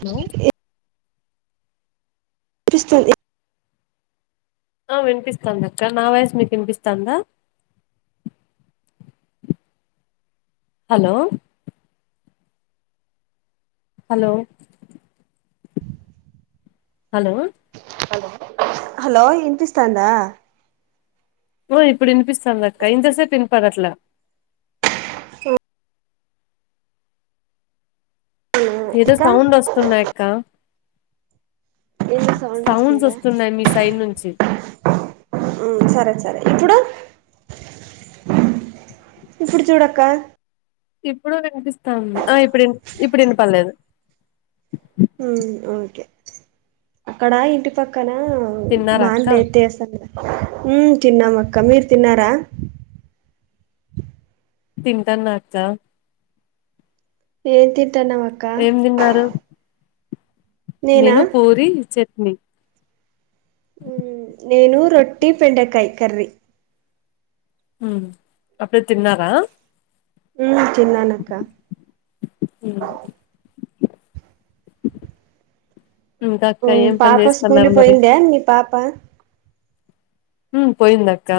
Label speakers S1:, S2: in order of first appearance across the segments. S1: Hello
S2: ఏ విన్ పిస్తూ
S1: ఆ వినిపిస్తుందా అక్క నా వాయిస్ మీకు వినిపిస్తాందా హలో హలో హలో
S2: హలో వినిపిస్తుందా
S1: ఆ ఇప్పుడు వినిపిస్తాంది అక్క ఇంత సేపు వినపడట్లే
S2: స
S1: ఏదో
S2: అక్క
S1: సౌండ్ వస్తున్నాయి అక్క
S2: ఏదో సౌండ్
S1: సౌండ్స్
S2: వస్తుందా
S1: వస్తున్నాయి మీ సైడ్ నుంచి
S2: ఉమ్ సరే సరే ఇప్పుడు ఇప్పుడు చూడక్క
S1: ఇప్పుడు వినిపిస్తాంది ఆ ఇప్పుడు ఇప్పుడు వినపడలేదు
S2: ఉమ్మ్ ఓకే అక్కడా ఇంటి పక్కన
S1: తిన్నారా అక్క
S2: మాన్లేతేస్తున్నదా ఉమ్ తిన్నాం అక్క మీరు తిన్నారా
S1: తింటాన్న అక్క
S2: ఏం తింటన్నావు
S1: ఏం తిన్నారు
S2: నేనా
S1: నేను పూరి చట్నీ
S2: ఉ నేను రొట్టి బెండకాయ కర్రీ
S1: ఉ అప్పుడే తిన్నారా
S2: ఉ తిన్నాను అక్క
S1: హు ఇంకా
S2: ఉ
S1: అక్క ఏం పని
S2: పాప స్కూల్
S1: చేస్తున్నారు మరి
S2: పోయిందా మీ పాప
S1: ఉ పోయిందాక్క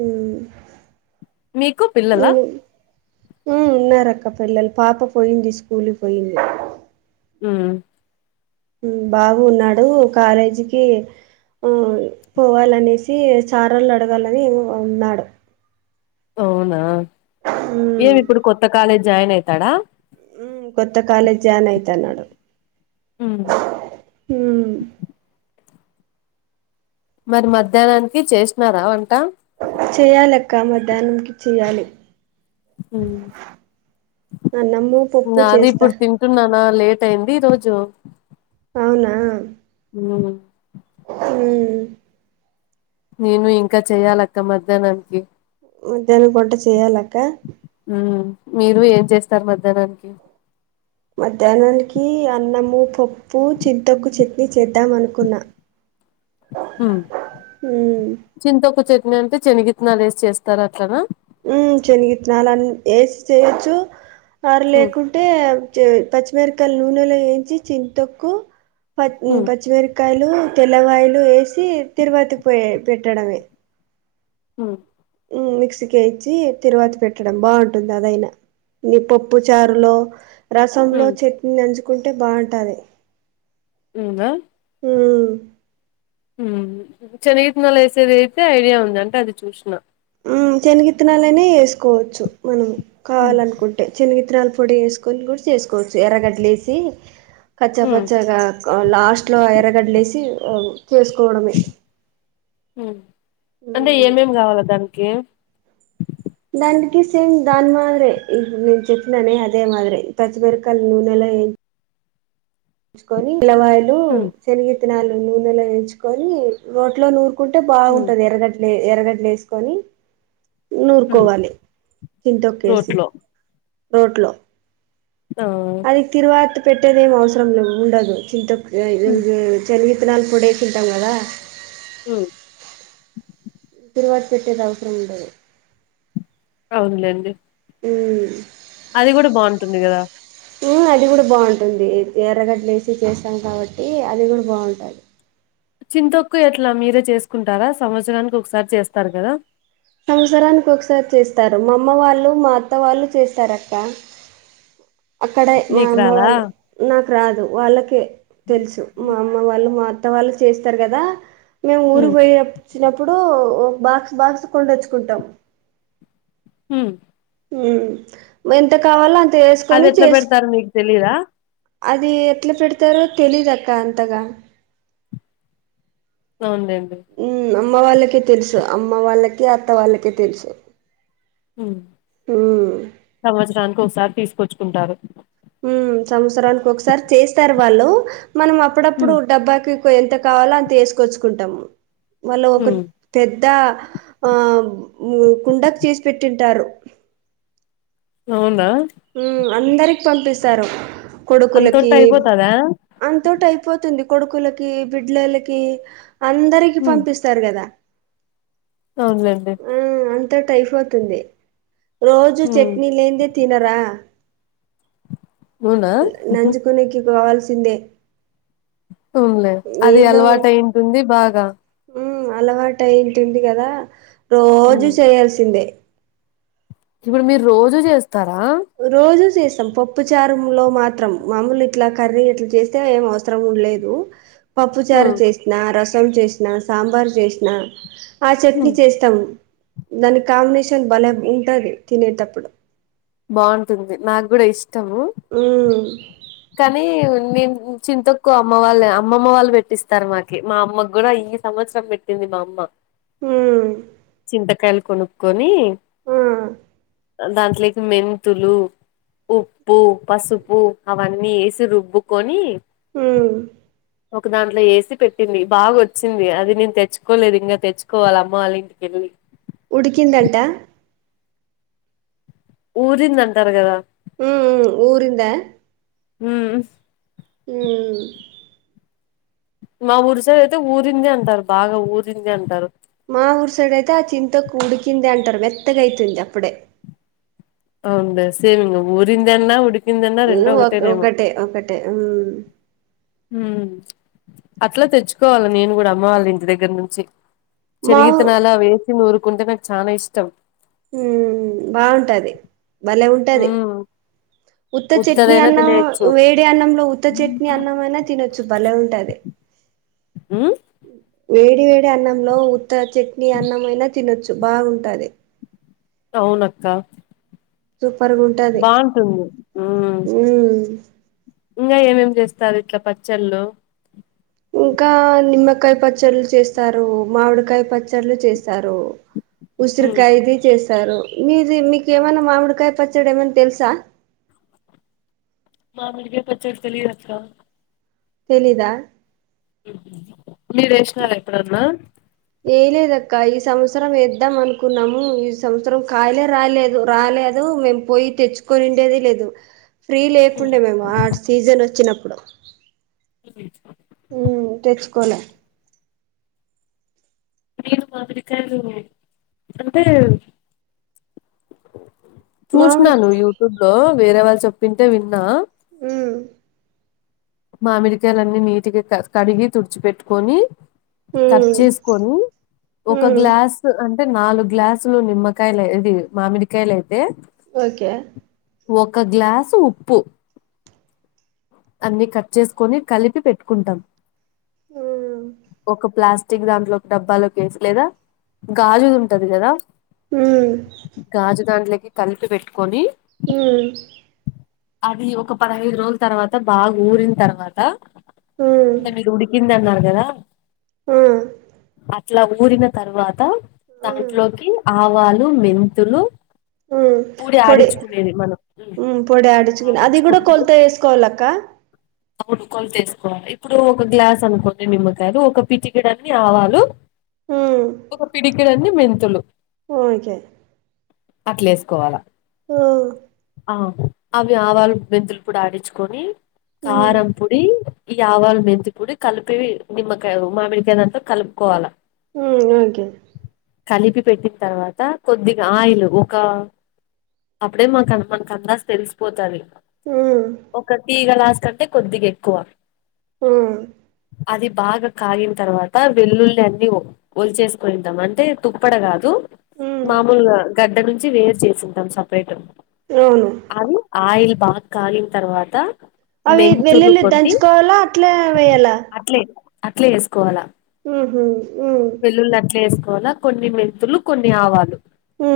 S2: ఉ
S1: మీకు పిల్లలా
S2: నేను ఉన్నారు అక్క పిల్లలు పాప పోయింది స్కూల్ పోయింది
S1: హామ్
S2: ఉ బాగున్నాడు కాలేజీకి ఉ పోవాలనేసి చారోలు అడగాలని ఉన్నాడు
S1: అవునా
S2: ఉమ్
S1: ఏమి ఇప్పుడు కొత్త కాలేజ్ జాయిన్ అయితాడా
S2: కొత్త కాలజ్ జాన్ అయితా నాడు
S1: ఆ
S2: హుమ్
S1: మరి మధ్యాహ్నానికి చేస్తున్నారా వంట
S2: చేయాలక్క మధ్యాహ్నంకి చేయ్యాలి అన్నము పప్పు
S1: నాది
S2: చేస్తా
S1: ఇప్పుడు తిన్ తంటున్నానా లేట్ అయింది ఈ రోజు
S2: అవునా
S1: ఉ
S2: ఊ
S1: నేను ఇంకా చెయ్యాలి అక్క మధ్యాహ్నానికి
S2: మధ్యాహన వంట చేయ్యాలక్క
S1: ఆ మీరు ఏం చేస్తారు మధ్యాహ్నానికి
S2: మధ్యాహ్నానికి అన్నము పప్పు చింతకు చట్నీ చేద్దాం అనుకున్నా ఉమ్
S1: చింతకు చట్నీ అంటే శనగిత్తనాలు వేసి చేస్తారు అట్లనా
S2: ఉ శనిగిత్తినలాని వేసి చేయొచ్చు అరు లేకుటె అంటే పచ్చిమిరకాయల నూనెలో వేంచి చిన్ తొక్కు పచ్చిమిరకాయ కాయలు తెల్లవాయలు వేసి తిరుపతికి పోయ పెట్టడమే
S1: హ
S2: మిక్సీకి ఇచ్చి తిరువాతి పెట్టడం బాగుంటుంది అదైనా ఇ పప్పు చారులో రసంలో చట్నీనించుకుంటే బాగుంటది
S1: అవునా
S2: హు
S1: శనగితినలు వేసేది అయితే ఐడియా ఉంది అది చూసిన
S2: ఉమ్ శనగిత్తినాలనే వేసుకోవచ్చు మనం కావాలనుకుంటు చిన్నగి తినాల పొడి వేసుకొని కూడా చేసుకోవచ్చు ఎర్రగడ్లే ఎసి కచ్చా పచ్చగా లాస్ట్ లో ఎరగడ్లే ఎసి చేసుకోవడమే
S1: అంటే ఏమేం కావాల దానికి
S2: దానికి సేమ్ దాని మాదిరే ఇప్పు నేను చెప్పిననే అదే మాదిరి పచ్చిమిరకాయలు నూనెలో వే కొన్ని ఎల్లవాయులు
S1: హు
S2: శనగిత్తనాలు నూనెలో వేంచుకొని రోట్లో నూరుకుంటే బాగుంటుంది ఎర్రగడ్డ లే ఎరగడ్లు తీసుకొని నూరుకోవాలి చింత
S1: రోట్
S2: తొక్కేసి
S1: లో
S2: రోడ్లో
S1: ఆ
S2: నికి తిరువాత పెట్టేద ఏం అవసరం ఉండదు చింత చలివిత్తనాలు పొడే తింటం కదా
S1: హు
S2: [unintelligible] పెట్టేది అవసరం ఉండదు
S1: అవునులేండి
S2: హు
S1: అది కూడ బాగుంటుంది కదా
S2: అది కూడా బాగుంటుంది ఎర్రగడ్లు వేసి చేస్తాం కాబట్టి అది కూడా బాగుంట
S1: చింతొక్కు ఎట్లా మీరే చేసుకుంటారా సంవత్సరానికి ఒకసారి చేస్తారు కదా
S2: సంవత్సరానికి ఒకసారి చేస్తారు మా అమ్మ వాళ్ళు మా అత్త వాళ్ళు చేస్తారు అక్క అక్కడే మా
S1: మీకు
S2: అమ్మ
S1: రాదా
S2: వాళ్ళు నాకు రాదు వాళ్ళకే తెలుసు మా అమ్మ వాళ్ళు మా అత్త వాళ్ళు చేస్తారు కదా మేము ఊరికి
S1: ఉమ్
S2: పోయి వచ్చినప్పుడు ఒక బాక్స్ బాక్స్ [unintelligible]
S1: హ
S2: ఎంత కావాలో అంత [unintelligible]
S1: అది ఎట్ల పెడతారు మీకు తెలిద
S2: అది ఎట్ల పెడతారో తెలీదక్క అంతగ
S1: అవునులేండి
S2: అమ్మ వాళ్ళకే తెలుసు అమ్మ వాళ్ళకి అత్త వాళ్ళకే తెలుసు
S1: హ
S2: హు
S1: సంవత్సరానికి ఒకసారి తీసుకొచ్చుకుంటారు
S2: సంవత్సరానికి ఒకసారి చేస్తారు వాళ్ళు మనం అప్పుడప్పుడు
S1: ఉమ్
S2: డబ్బకి ఎంత కావాలో అంత వేసుకొచ్చుకుంటాము
S1: ఉమ్
S2: [unintelligible] పెద్ద ఆ కుండకు చేసి పెట్టింటారు
S1: అవునా
S2: అందరికి పంపిస్తారు కొడుకులకి
S1: అంతొట్టు అయిపోతదా
S2: అంతోటి అయిపోతుంది కొడుకులకి బిడ్లలకి అందరికి
S1: ఉమ్
S2: పంపిస్తారు కదా
S1: అవునులేండి
S2: ఆ అంతో అయిపోతుంది రోజు
S1: ఉమ్
S2: చట్నీ లేనిదే తినరా
S1: అవునా
S2: నంజూకానికి కావాల్సిందే
S1: ఊన్లే అది అలవాటు అయింటుంది బాగా
S2: ఉ అలవాటుయింటుంది కదా రోజు
S1: ఉమ్
S2: చేయాల్సిందే
S1: ఇప్పుడు మీరు రోజ చేస్తారా
S2: రోజూ చేస్తాం పప్పు చారం లో మాత్రం మామూలు ఇట్లా కర్రీ ఇట్లా చేస్తే ఎం ఆవ్ [unintelligible] లేదు పప్పుచారు
S1: ఉమ్
S2: చేసిన రసం చేసినా సాంబార్ చేసిన ఆ
S1: ఉమ్
S2: చట్నీ చేస్ తం దాని కాంబినేషన్ బలే ఉంటది తినేటప్పుడు
S1: బాగుంటుంది నాకు కూడ ఇష్టము
S2: హు
S1: కానీ [unintelligible] చింతొక్కు అమ్మ వాళ్ళు అమ్మమ్మ వాళ్ళు పెట్టిస్తారు మాకి మా అమ్మ కూడా ఈ సంవత్సరం పెట్టింది మా అమ్మ
S2: ఉమ్
S1: చింతకాయలు కొనుక్కొని
S2: ఆ
S1: దాంట్లోకి మెంతులు, ఉప్పు, పసుపు, అవన్నీ వేసి రుబ్బుకొని
S2: హ్మ్మ్
S1: ఒక దాంట్లో ఏసి పెట్టింది. బాగా వచ్చింది. అది నేను తెచ్చుకోలేదు ఇంకా తెచ్చుకోవాలి. అమ్మ వాళ్ళ ఇంటికెళ్ళి
S2: ఉడికిందంట.
S1: ఊరిందటారు. కదా
S2: ఉ ఊరింద
S1: హ్మ్
S2: ఉ
S1: మా ఊరిసైడ్ అయితే ఊరింది అంటారు. బాగా ఊరింది అంటారు.
S2: మా ఊరు సైడ్ అయితే ఆ చింతొక్కు ఉడికింది అంటారు మెత్తగా అయితే అప్పుడే
S1: అవునులే సేమ్ ఇంగ ఊరింది అన్న ఉడి
S2: ఇ ఒక ఒకటే ఒకటే
S1: హ్మ్మ్ అట్లా తెచ్చుకోవాలి. నేను కూడా అమ్మవాలి ఇంటి దగ్గర నుంచి
S2: మా ఊ
S1: చనిగిత్తనాలు అవి ఏసి నురుకుంటే నాకు చాలా ఇష్టం
S2: హ్మ్ బాగుంటది. భలేెఉంటది.
S1: హ్మ్
S2: ఉత్త చట్నీ
S1: ఉత్తదైనా
S2: అన్నం
S1: తినేయొచ్చు
S2: వేడి అన్నంలో ఉత్త చట్నీ అన్నం అయినా తినొచ్చు. భలే ఉంటది.
S1: హ్మ్
S2: వేడి వేడి అన్నంలో ఉత్త చట్నీ అన్నం అయినా తినొచ్చు బాగుంటది.
S1: అవునక్క
S2: సూపర్గా ఉంటది
S1: బాంటుంది. హ
S2: హ్మ్
S1: ఇంకా ఏమేం చేస్తారు ఇట్లా పచ్చళ్ళు
S2: ఇంకా నిమ్మకాయ పచ్చళ్ళు చేస్తారు. మామిడికాయ పచ్చళ్ళు చేస్తారు.
S1: హ్మ్
S2: ఉసిరికాయ ఇది చేస్తారు. మీది మీకుమైనా మామిడికాయ పచ్చడి ఏమన్నా తెలుసా
S1: మామిడికాయ పచ్చడి తెలియదక్క
S2: తెలిదా
S1: మీరు వేసినార ఎప్పుడన్నా
S2: ఏ లేదక్క ఈ సంవత్సరం ఎద్దాం అనుకున్నాము. ఈ సంవత్సరం కాయలే రాలేదు రాలేదు మేం పోయి తెచ్చుకొని ఉండేది లేదు ఫ్రీ లేకుండే మేము ఆ సీజన్ వచ్చినప్పుడు హ్మ్ తెచ్చుకోలే
S1: మీరు మాదిరికాదు అంటే [unintelligible]
S2: మామిడి
S1: చూసినను యూట్యూబ్ లో వేరే వాళ్ళు చెప్పింటే విన్నా
S2: ఉ
S1: మామిడికాయలు అన్నీ నీటిగా క కడిగి తుడిచిపెట్టుకొని కట్
S2: ఉమ్
S1: చేసుకొని ఒక
S2: ఉమ్
S1: గ్లాస్ అంటే నాలుగు గ్లాసులు నిమ్మకాయలు ఇది మామిడికాయలు అయితే
S2: ఓకే
S1: ఒక గ్లాసు ఉప్పు అన్ని కట్ చేసుకొని కలిపి పెట్టుకుంటాం.
S2: ఉమ్
S1: ఒక ప్లాస్టిక్ టిక్ దాంట్లో ఒక డబ్బాలు కేేసి లేదా గాజు ఉంటది కదా
S2: ఉమ్
S1: గాజు దాంట్లోకి కలిపి పెట్టుకొని
S2: హ్మ్మ్
S1: అది ఒక పదహైదు రోజుల తర్వాత బాగా ఊరిన తర్వాత
S2: ఉమ్
S1: అంటే మీరు ఉడికింది అన్నారు గదా
S2: మ్
S1: అట్లా ఊరిన తర్వాత
S2: ఉమ్
S1: దాంట్లోకి ఆవాలు మెంతులు
S2: హ్మ్
S1: పూడి
S2: పొడి
S1: ఆడించుకునేది మనం
S2: హ్మ్ పొడి ఆడిచుకుని అది కూడా
S1: ఆడించుకొని
S2: కొలతా వేసుకోవాల అక్క
S1: అవును కొలత వేసుకోవాలి ఇప్పుడు ఒక గ్లాస్ అనుకోండి నిమ్మకాయలు ఒక పిటికీడు అన్ని ఆవాలు
S2: ఉమ్
S1: ఒక పిడికిడన్ని మెంతులు
S2: ఓకే
S1: అట్లా ఏస్కోవాలా
S2: ఆ
S1: ఆ అవి ఆవాలు మెంతులు పొడి ఆడిచుకొని
S2: ఉమ్
S1: కారం పొడి ఈ ఆవాల మెంతి పూడి కలిపేవి నిమ్మకా మామిడికాదంతా కలుపుకోవాలా
S2: మ్ ఒకే
S1: కలిపి పెట్టిన తర్వాత కొద్దిగా ఆయిల్ ఒక అప్పుడే మాకు మనకు అందాసు తెలిసిపోతది
S2: ఉమ్
S1: ఒక టి గలాస్ కంటే కొద్దిగా ఎక్కువ
S2: మ్
S1: అది బాగా కాగిన తర్వాత వెల్లుల్లి అన్ని ఒ ఒలిచేసుకునిద్దాం అంటే తుప్పడ కాదు
S2: ఉమ్
S1: మామూలుగా గడ్డ నుంచి వేరు చేసింటాం సపరేట్
S2: అవును
S1: అది ఆయిల్ బాగా కాగిన తర్వాత
S2: అవి
S1: మెంతులు
S2: వెల్లుల్లి
S1: కొన్ని
S2: దంచుకోవాలా అట్లే వేయాలా
S1: అట్లే అట్లే వేసుకోవాల
S2: మ్ హు ఉ
S1: వెల్లుల్లి అట్లే వేసుకోవాలా కొన్ని మెంతులు కొన్ని ఆవాలు
S2: మ్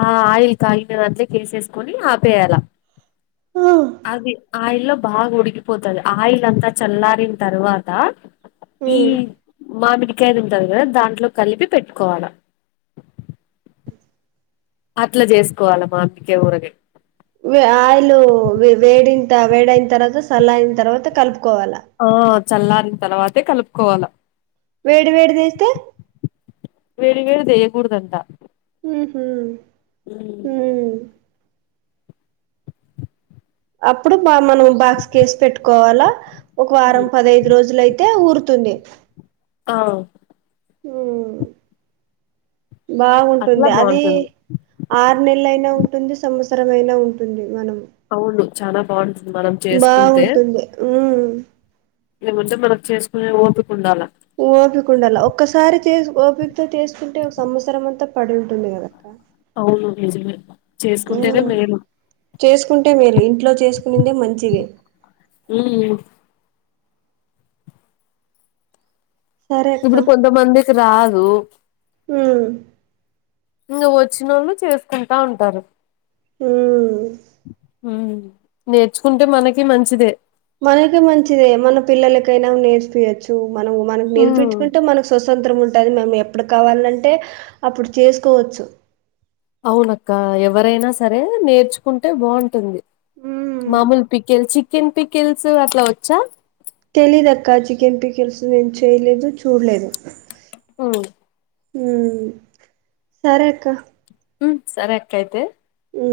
S1: ఆ ఆయిల్ కాగిండే దాంట్లో కేసేసుకొని ఆపేయాల
S2: ఉమ్
S1: అది ఆయిల్ లో బాగా ఉడికిపోతుది ఆయిల్ అంతా చల్లారిన్ తర్వాత ఈ
S2: ఉమ్
S1: మామిడికాయ తింటారు కదా దాంట్లో కలిపి పెట్టుకోవాల అట్ల జేసుకోవాల మామిడికాయ ఊరగాయ్
S2: వే ఆయిలు వే వేడింత వేడైన తర్వాత సల్లరిన అయిన తర్వాత కలుపుకోవాలా
S1: ఆ చల్లారిన తర్వాతే కలుపుకోవాల
S2: వేడి వేడిదేస్తే
S1: వేడి వేడిది ఏయకూడదట్ట
S2: మ్ హు
S1: ఉ
S2: అప్పుడు మనం బాక్స్ కేసి పెట్టుకోవాలా ఒక వారం పదహైదు రోజులు అయితే ఊరుతుంది
S1: ఆ
S2: మ్
S1: అట్లా
S2: బాగుంటుంది అది
S1: బాగుంటుంది
S2: ఆరు నెలలయినా ఉంటుంది సంవత్సరం అయినా ఉంటుంది మనం
S1: అవును చాలా బాగుంట్
S2: బాగుంటుంది మ్
S1: లేపోతే మనకు చేసుకునే ఓపికుండాల
S2: ఓపిక ఉండాల ఒక్కసారి తీస్ ఓపిక్తో చేసుకుంటే ఒక సంవత్సరం అంతా పడి ఉంటుంది కదా క
S1: అవును నిజమే చేసుకుంటేనే మేలు
S2: చేసుకుంటే మేలు ఇంట్లో చేసుకునేది మంచిది
S1: ఉ
S2: సరే అక్క
S1: ఇప్పుడు కొంతమందికి రాదు
S2: ఉమ్
S1: ఇంక వచ్చినోళ్ళు చేసుకుంటా ఉంటారు
S2: హ్మ్
S1: నేర్చుకుంటే మనకి మంచిదే
S2: మనకే మంచిదే మన పిల్లలకైనా నేర్పియొచ్చు మనం మనం నేర్పించుకుంటే మనకు స్వతంత్రం ఉంటుంది మనం అప్పుడు కావాలంటే అప్పుడు చేస్కోవచ్చు
S1: అవునక్క ఎవరైనా సరే నేర్చుకుంటే బాగుంటుంది
S2: ఉమ్
S1: మామూలు పికెల్ చికెన్ పికెల్స్ అట్లా వచ్చా
S2: తెలిదక్క చికెన్పికల్స్ ఏం చేయలేదు చూడ్లేదు
S1: ఉమ్
S2: సరే అక్క
S1: ఉ సర అక్కైతే
S2: ఉ